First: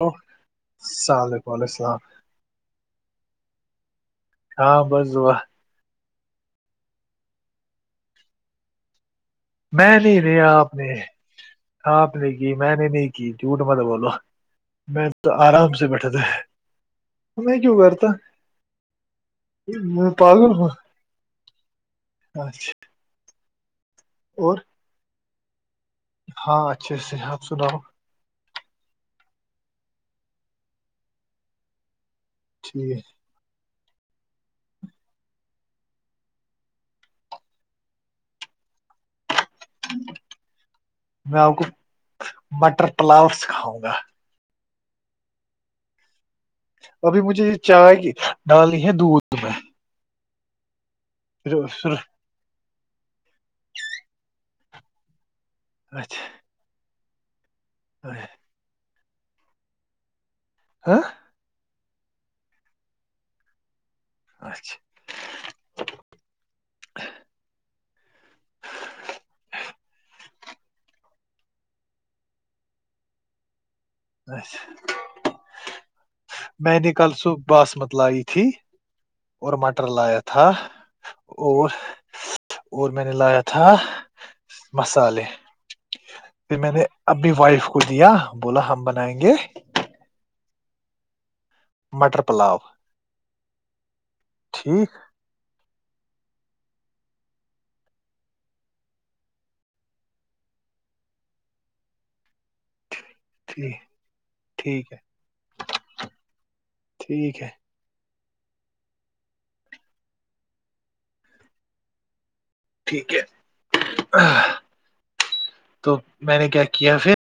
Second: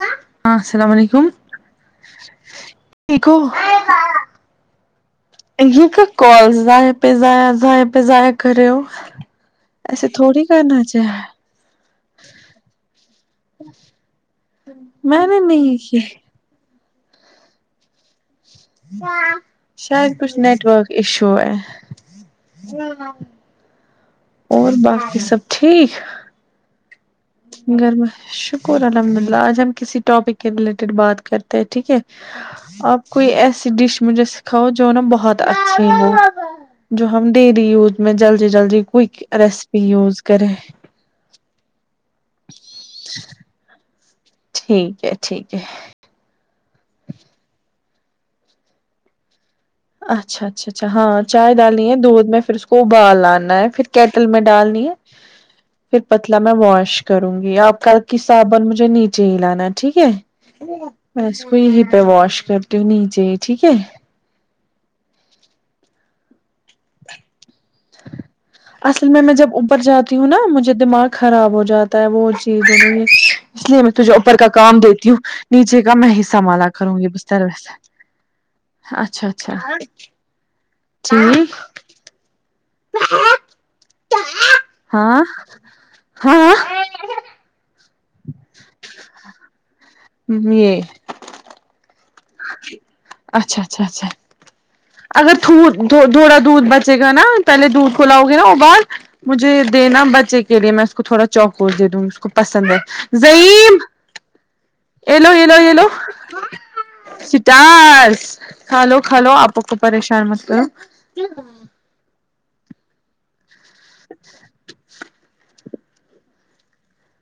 hello ہاں السلام علیکم یکو ہاں بسعا یہ کا کال زاائیں پہ زضایا زائ پہ زضائیا کرریو میں نہیں رہیا آپ نے آپ نے کی میں نے نہیں کی جھوٹ مت بولو میں تو نے آرام نہیں سے کی بیٹھے تھ میں کیوں کرتا میں شاید کچھ پاگل ہوں نیٹورک ایشو ہے اچھا اور باقی سب ٹھیک ہاں اچھے سے سناؤ گرما شکر الحمد اللہ آج ہم کسی ٹاپک کے ریلیٹڈ بات کرتے ہیں ٹھیک ہے ٹھیک ہے آپ کوئی ایسی ڈش مجھے جو نا بہت اچھی ہو جو ہم ڈیری یوز میں جلدی جلدی کئک ریسپی یوز کریں میں آپ کو مٹر پلاؤ سکھاؤں گا ٹھیک ہے ٹھیک ہے ابھی مجھے یہ چائے ڈالی ہے دودھ میں اچھا اچھا اچھا ہاں چائے پھر ڈالنی پھر ہے دودھ میں پھر اس کو ابال آنا ہے پھر کیٹل میں ڈالنی ہے پھر اچھا پتلا میں واش کروں گی ا کل کی صابن مجھے نیچے ہی لانا ٹھیک ہے ہاں بس کو ہی پہ واش کرتی ہوں نیچے ٹھیک ہے اچھا اصل میں میں جب اپر جاتی ہوں نا مجھے دماغ خراب ہو جاتا ہے وہ چیز اس لیے میں تجھے اوپر کا اچھا کام دیتی ہوں نیچے کا میں سنبالا میں نے کروں گی کل طر صبح ویس باسمت لائی تھی اچھا اچھا اور مٹر لایا تھا ٹھیک اور اور میں نے لایا تھا ہاں مسالے ہاں پھر میں نے اب بھی وائف کو دیا بولا ہم بنائیں گے [inaudible] مٹر پلاا اچھا اچھا اچھا ٹھیک اگر تھوڑا دودھ بچے گا نا پہلے دودھ کوھلاؤ گے نا اور بر مجھے دینا بچے کے لیے میں اس کو تھوڑا چوکوٹ دے دوں گی اس کو پسند ہے زظعیم ٹھیک ٹھیک ہے ایلو یہلو یہلو ٹھیک ہے سٹار کھا لو کھا لو آپ کو پریشان متل ٹھیک ہے تو میں نے کیا کیا پھر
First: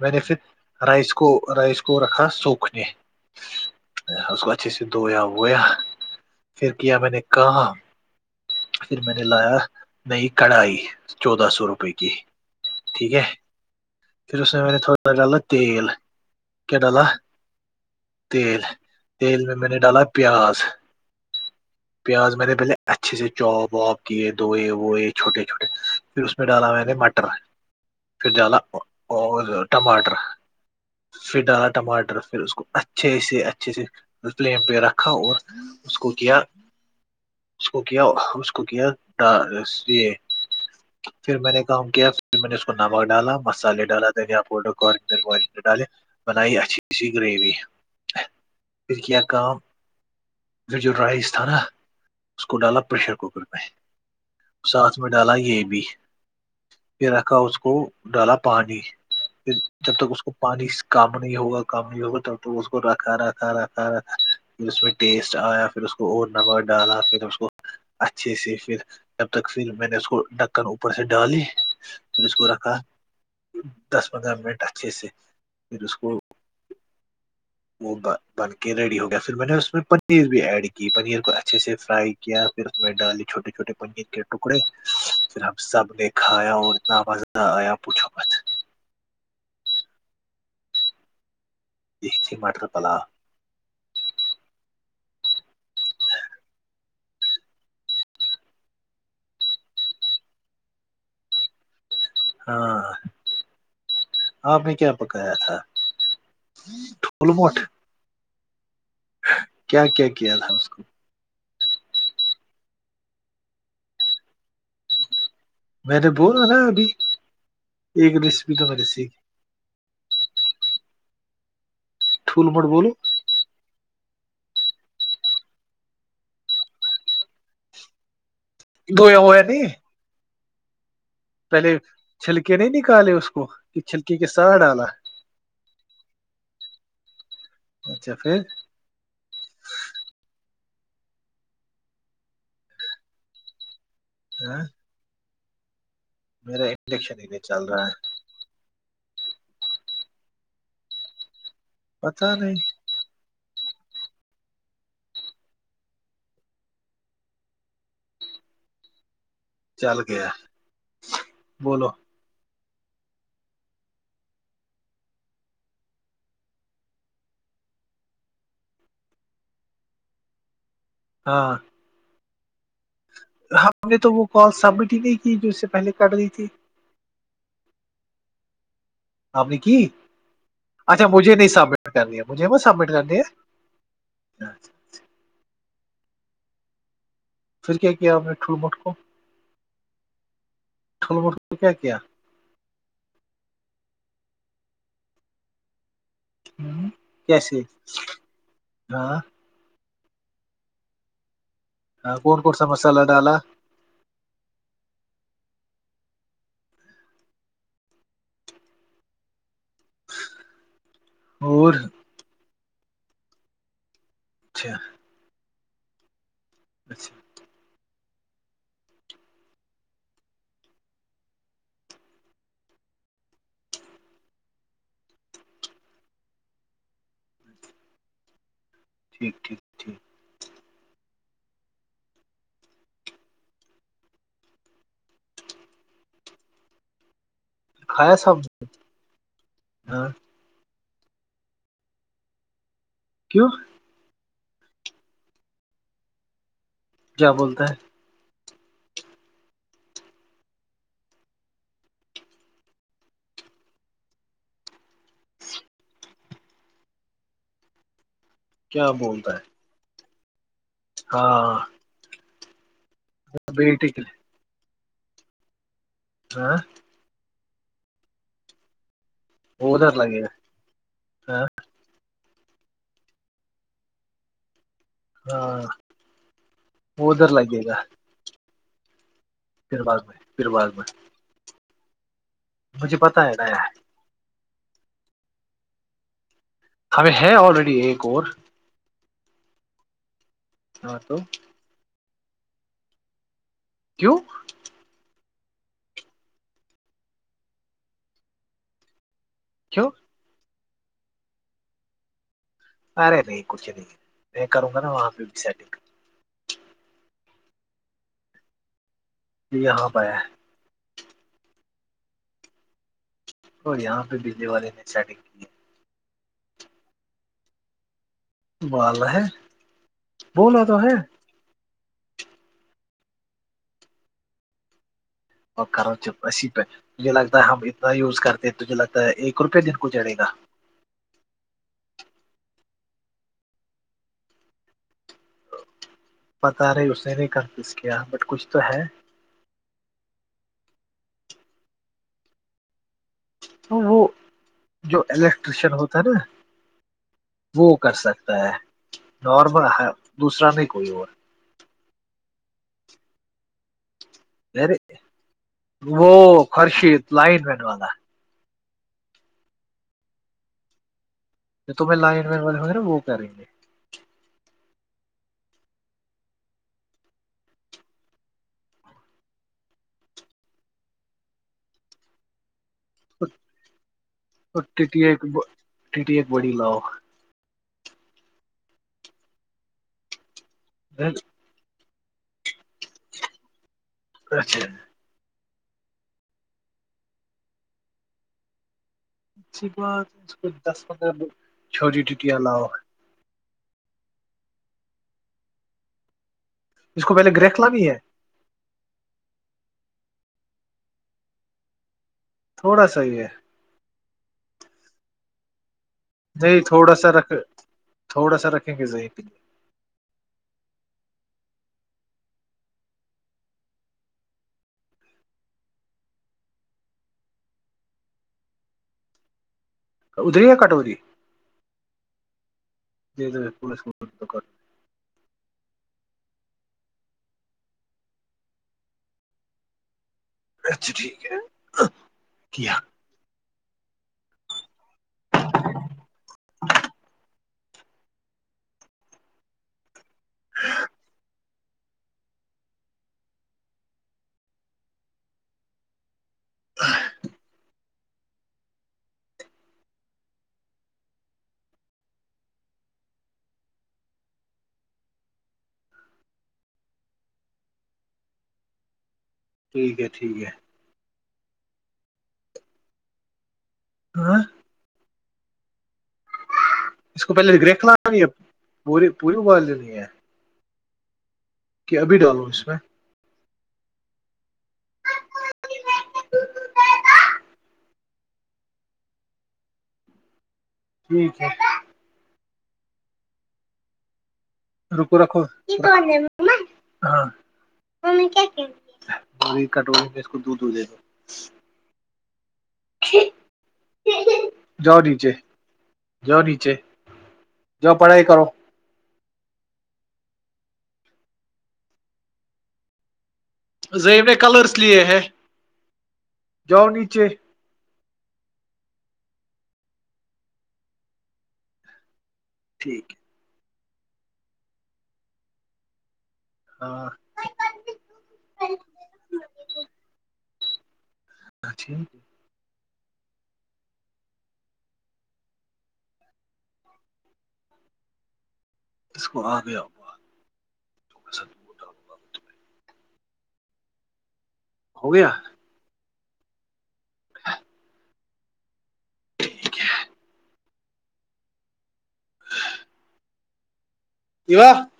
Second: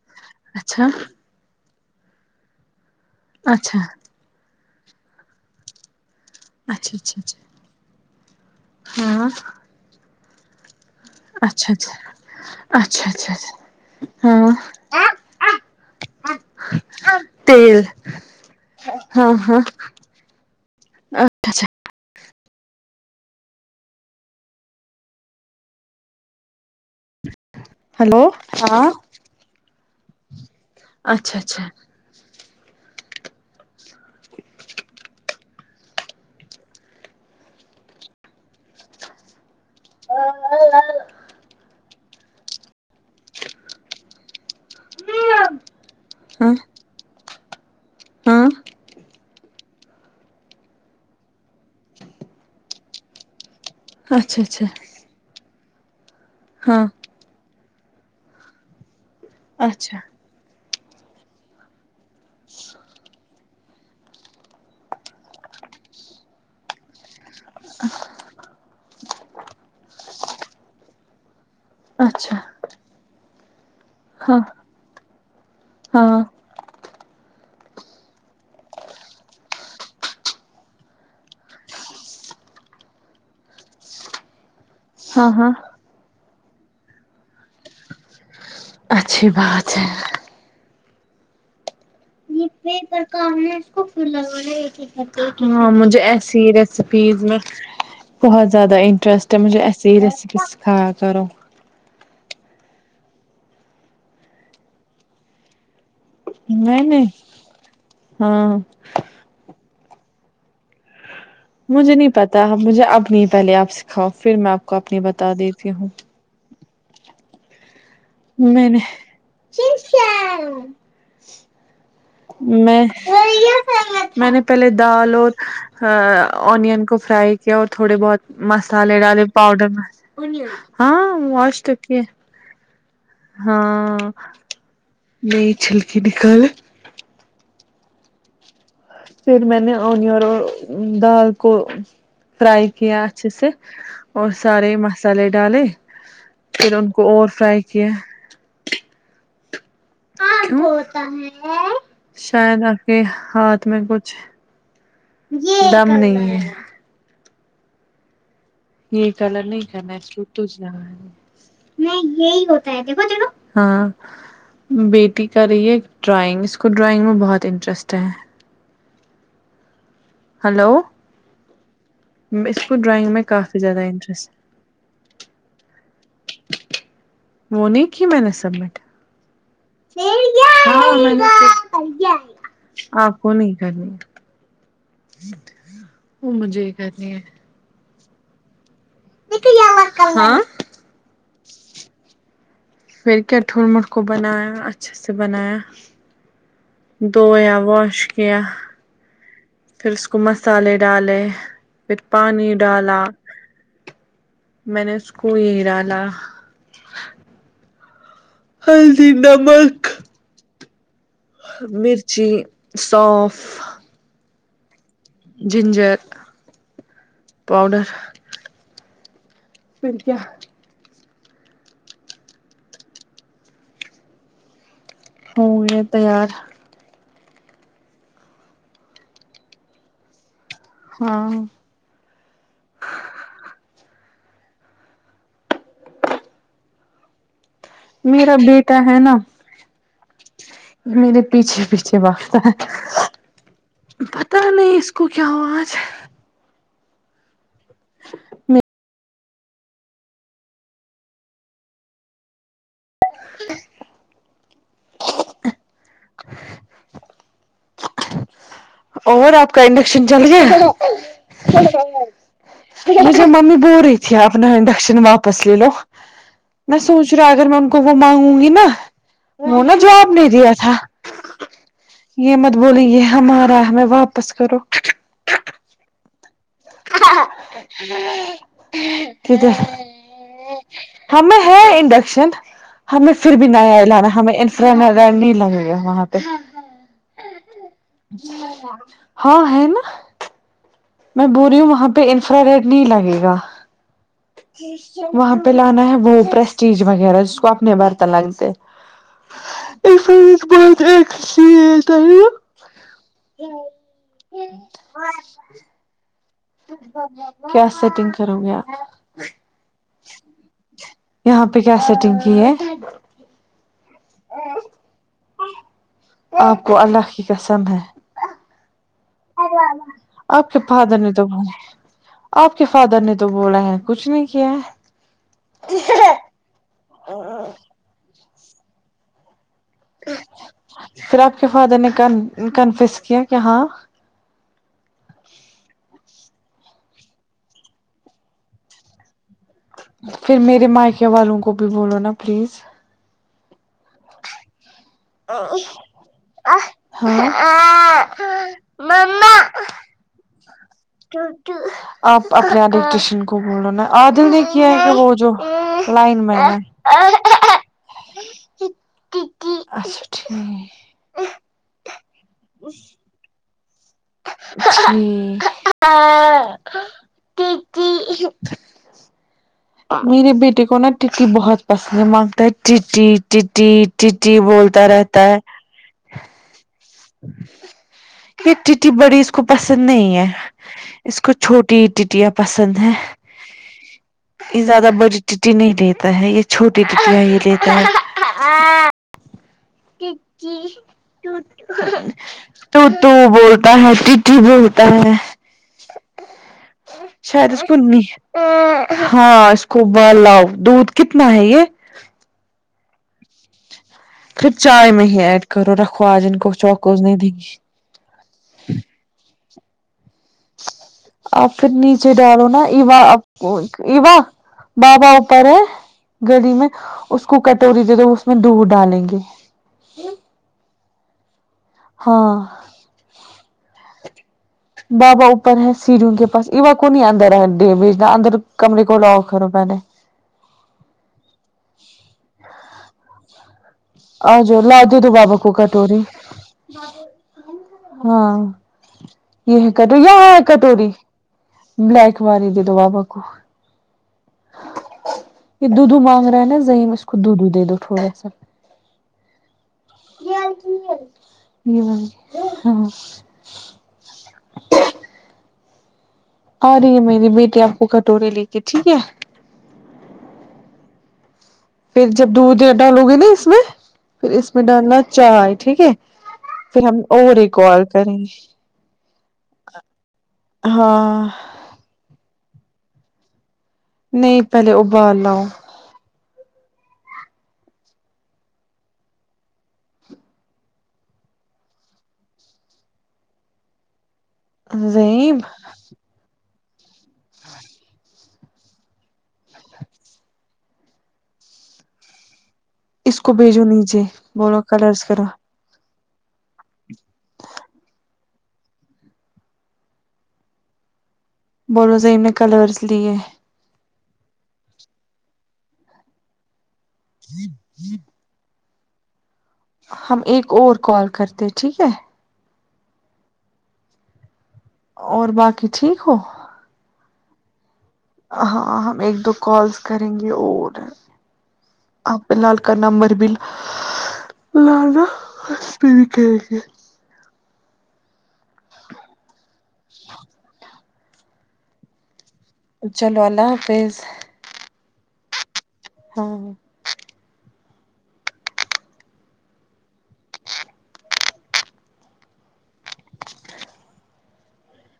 میں نے پھر اچھا رائس کو رکھا سوکھ نے اچھا اس کو اچھے سے دھویا ہوویا پھر کیا اچھا میں اچھا نے اچھا کہا پھر میں نے ہاں لایا نہیں کڑھائی چودہ سو اچھا روپئے کی اچھا اچھا ٹھیک ہے اچھا اچھا پھر اس ہاں میںے تھوڑا غلط تیل کیا ڈالا تیل تیل ہاں تیل میں ہاں میں نے ڈالا پیاز اچھا اچھا پیاز میں نے پہلے اچھے سے چوپ وااب کیے دھوئے ہوئے وہ یہ چھوٹے چھوٹے پھر اس میں ڈالا میں نے مٹر ہلو پھر ڈالا ہاں اور ٹماٹر اچھا پھر ڈالا اچھا ٹماٹر پھر اس کو اچھا اچھے سے اچھے سے پلین پہ رکھا اور اس کو کیا اس کو کیا اس کو کیا ڈ پھر میں نے کام کیا پھر میں نے اس کو نمک ڈالا مسالے ڈالا دنیا پڈررر ڈالے ہاں بنائی اچھی سی گریوی ہاں پھر کیا کا پھر جو رائس تھا نا اس کو ڈالا پریشر کوکر میں اچھا اچھا ساتھ میں ڈالا یہ بھی ہاں رکھا اس کو ڈالا پانی پھر جب اچھا تک اس پانی کم نہیں ہوگا کم نہیں ہوگا تو اس کو رکھا را کا رہا پھر اس میں ٹیسٹ آیا پھر اس کو نب ڈالا پھر اس کو اچھا اچھے سے پھر جب تک پھر میں نے اس کو ڈکن اوپر سے ڈالی پھر اس اچھا کو رکھا دس پندرہ ہاں منٹ اچھے سے پھر اس کو ہاں وہ بن کے ریڈی ہو گیا پھر میں نے اس میں پنیر بھی ایڈ کی پنیر کو اچھے سے فرائی کیا پھر اس میں ڈالے چھٹے چھوٹے پنیر کے ٹکڑے ہاں پھر ہاں ہم سب نے کھایا اور اتنا مزہ آیا پوچھو پت اچھی بات ہے یہ کی مٹر پلا ہاں مجھے ایسی ریسیپیز میں بہت زیادہ انٹرسٹ ہے مجھے ایسی یہ ریسیپی سکھایا کرو ہاں آپ نے کیا پکایا تھا میں نے ھول مٹ ہاں کیا کیا کیا تھا اس کو مجھے نہیں پتا مجھے اب نہیں پہلے آپ سکھاؤ پھر میں آپ کو اپنی بتا دیتی ہوں میں تو بول رہ رہا‌ ابھی ایک ریسیپی تو میں نے سیکھی کیا ٹھول مٹ میں بولو گیا میں نے پہلے دال اور اونین کو فرائی کیا اور تھوڑے بہت مسالے دھویا ڈے ہوا نہیں پاؤڈر ہاں واش پہلے توک ہے چھلکے نہیں نکالے اس کو کہ چھلکی کے ساتھ ڈالا نہیں چھلکی نکال اچھا پھر پھر میں نے اونر اور دال کو فرائی کیا اچھے سے اور ہاں سارے مسالے ڈالے میرا پھر ان کو انڈکشن ہی اور نہیں فرائی چل رہا کیا ہے کیوں پتا نہیں شایدہ کہ ہاتھ میں کچھ دم نہیں ہے یہ کلر نہیں کرنا چل گیا ہے بولو نہ یہ ہاں بیٹی کا رہی ہے ڈرائنگ اس کو ڈرائنگ میں بہت انٹرسٹ ہے ہیلو ہاں م ڈرائن میں کہا ہم نے تو وہ کال سبمٹ ہی نہیں کی جو اس سے پہلے کر رہی تھی ہے، وہ نہیں کی میں نے سبمٹ آپ نے کی اچھا مجھے نہیں سبمٹ کرنی ہے آپ کو نہیں کرنی اچھا وہ مجھے یہ کرنی ہے پھر کیا کیا آپ نے ٹھوٹ موٹ کو ہاں ٹھول ب کیا کیا پھر کیاٹھور مٹ کو بنایا اچھے سے بنایا دویا کیسے واش کیا [inaudible] ہاں ہاں کون کون سا مسالہ ڈالا میں نے اس کو یہ ہیراالا ہلدی نمک اور مرچی سونف اچھا جنجر اچھا پاؤڈر پھر کیا ہووں گے تیار ٹھ ٹیک ہاں کھایا میرا سب بیٹا ہے نا ہاں یہ میرے پیچھے پیچھے وقت ہے کیوں پتہ نہیں اس کو کیا آواز کیا بولتا ہے میں [inaudible] [inaudible] کیا اور بولتا ہے آپ کا انڈکشن چل گیا ہاں مجھے ممی بول بیٹے رہی کے تھی اپنا انڈکشن واپس لے لو لیے ہاں میں سوچ ا اگر میں ان کو وہ مانگوں گی نا وہ نا ادھر جواب لگے نہیں دیا ا گا ہاں یہ مت بولیں یہ ہمارا ہمیں واپس کرو ہاں وہ ادھر لگے گا یک ہے پھر باغ میں پھر باغ میں ہمیں ہے انڈکشن مجھے ہمیں پتا ہے پھر بھی ن نیا آیا لانا ہمیں نہیں لگے گا وہاں پہ ہمیں ہے آلریڈی ایک اور اچا ہاں ہے نا ہاں تو میں بول رہی ہوں وہاں پہ انفرا ریڈ نہیں لگے گا کیوں وہاں پہ لانا ہے وہ پرسٹیج وغیرہ جس کو اپنے برتن لگتے کیوں ا س بت اھی ت ارے نہیں کچھ نہیں میں کروں گا نا وہاں پہ بھی سڈ کیا سیٹنگ کرو گے آپ ج یہاں پہ آ یہاں پہ کیا سیٹنگ کی ہے اور یہاں پہ بجلی والے نے اسارٹنگ کی آپ کو اللہ کی قسم ہے بال ہے آپ کے بولا ہے فادر نے تو بول آپ کے فادر نے تو بولا ہے کچھ نہیں کیا ہے اور کرو اسی پ مجھے لگتا ہے ہم اتنا یوز کرتے تجھے لگتا ہے ایک روپئے دن کو جڑے گا پھر آپ کے فادر نے کنفیس کیا کہ ہاں پتا رہے اس نے نہیں کنفس کیا بٹ کچھ تو ہے پھر میرے مائکے والوں کو بھی بولو نا پلیز تو وہ جو الیکٹریشن ہوتا ہے نا وہ کر سکتا ہے مما نارمل ہ دوسرا نہیں کوئی ہو آپ اپنے آد کشن کو بولو نا عادل نے کیا اور ہے کہ وہ جو لائن میں ہے پڈ والا اٹھ تو توم میں لائن مین والےوں گےا وہ کہ کریں گے ہ ا ت ت میرے بیٹے کو نا ٹکی بہت پسند ہے مانگتا ہے ٹی ٹیٹی ٹیٹی تو بولتا ٹی ٹی رہتا ایک ہے ٹی ایک بڑی لاؤ یہ ٹی بڑی اس کو پسند نہیں ہے اس کو چھوٹی ٹیاں پسند ہیں اچھا یہ زیادہ بڑی چٹی نہیں لیتا ہے یہ چھوٹی چٹی ہے یہ لیتا ہے بات اس کو دس پندرہ چھوٹی ٹی علاو تو بولتا ہے ٹی بولتا ہے اس کو پہلے شاید گریک اس کو لانی ہے نہیں ہاں اس کو ب لاؤ دودھ کتنا ہے یہ تھوڑا سحی ہے پھر چائے میں ہی ایڈ کرو رکھو آج ان کو نہیں تھوڑا چوکوز سا نہیں رکھ دیں گی تھوڑا سا رکھیں گے ذہ آپ پھر نیچے ڈالو نا ایوا آپ کو ایوا بابا اوپر ہے گلی میں اس کو کٹوری دے دو اس میں دودھ ڈالیں گے ادھری ہے کٹوی ہاں بابا اوپر ہے سیریوں کے پاس ایوا کو نہیں اندر ہے بھیجنا اندر کمرے کو لاؤ کرو پہلے اچھا ٹھیک ہے کیا ہجر ل ددو بابا کو کٹوروری ہاں یہ ہے کٹوری یہاں ہے کٹوری بلک مار دو وابا کو یہ دودو مانگ رہا ہے نا زظائم اس کو دودھو دے دو تھوڑا سا یہ ہاں آ رہی ہے میری بیٹی آپ کو کٹورے لے کے ٹھیک ہے ٹھیک ہے ٹھیک ہے پھر جب دودھ ڈالو گے نا اس میں پھر ہاں اس میں ڈالنا چائے ٹھیک ہے پھر ہم اس کو اور پہلے ایکیکال گریک کریں لانی ہے گے پوری پوری ابال لینی ہے ہاں کہ ابھی ڈالو اس میں نہیں پہلے ابال لاؤ ٹھیک ہے رکو زیب رکھو دی کٹوری میں اس کو دودھ دھ دے اس کو بھیجو نیچے بولو جاؤ کلرس کرو نیچے نیچے جو پڑھائی کرو بولو صی میں کلرس لی ہے زی نے کلرس لیے ہے جاؤ نیچے جی ہم ایک اور کال کرتے ٹھیک ہے ٹھیک اور باقی ٹھیک ہو ہاں ہاں ہم ایک دو کالس کریں گے اور اچھی لال کا نمبر بھیل لال ہس پ بھی کہ گ اس کو آ گیا چلو اللہ حافظ ہو گیا ہاں ہاں ٹھیک ہے [unintelligible] کی و [unintelligible]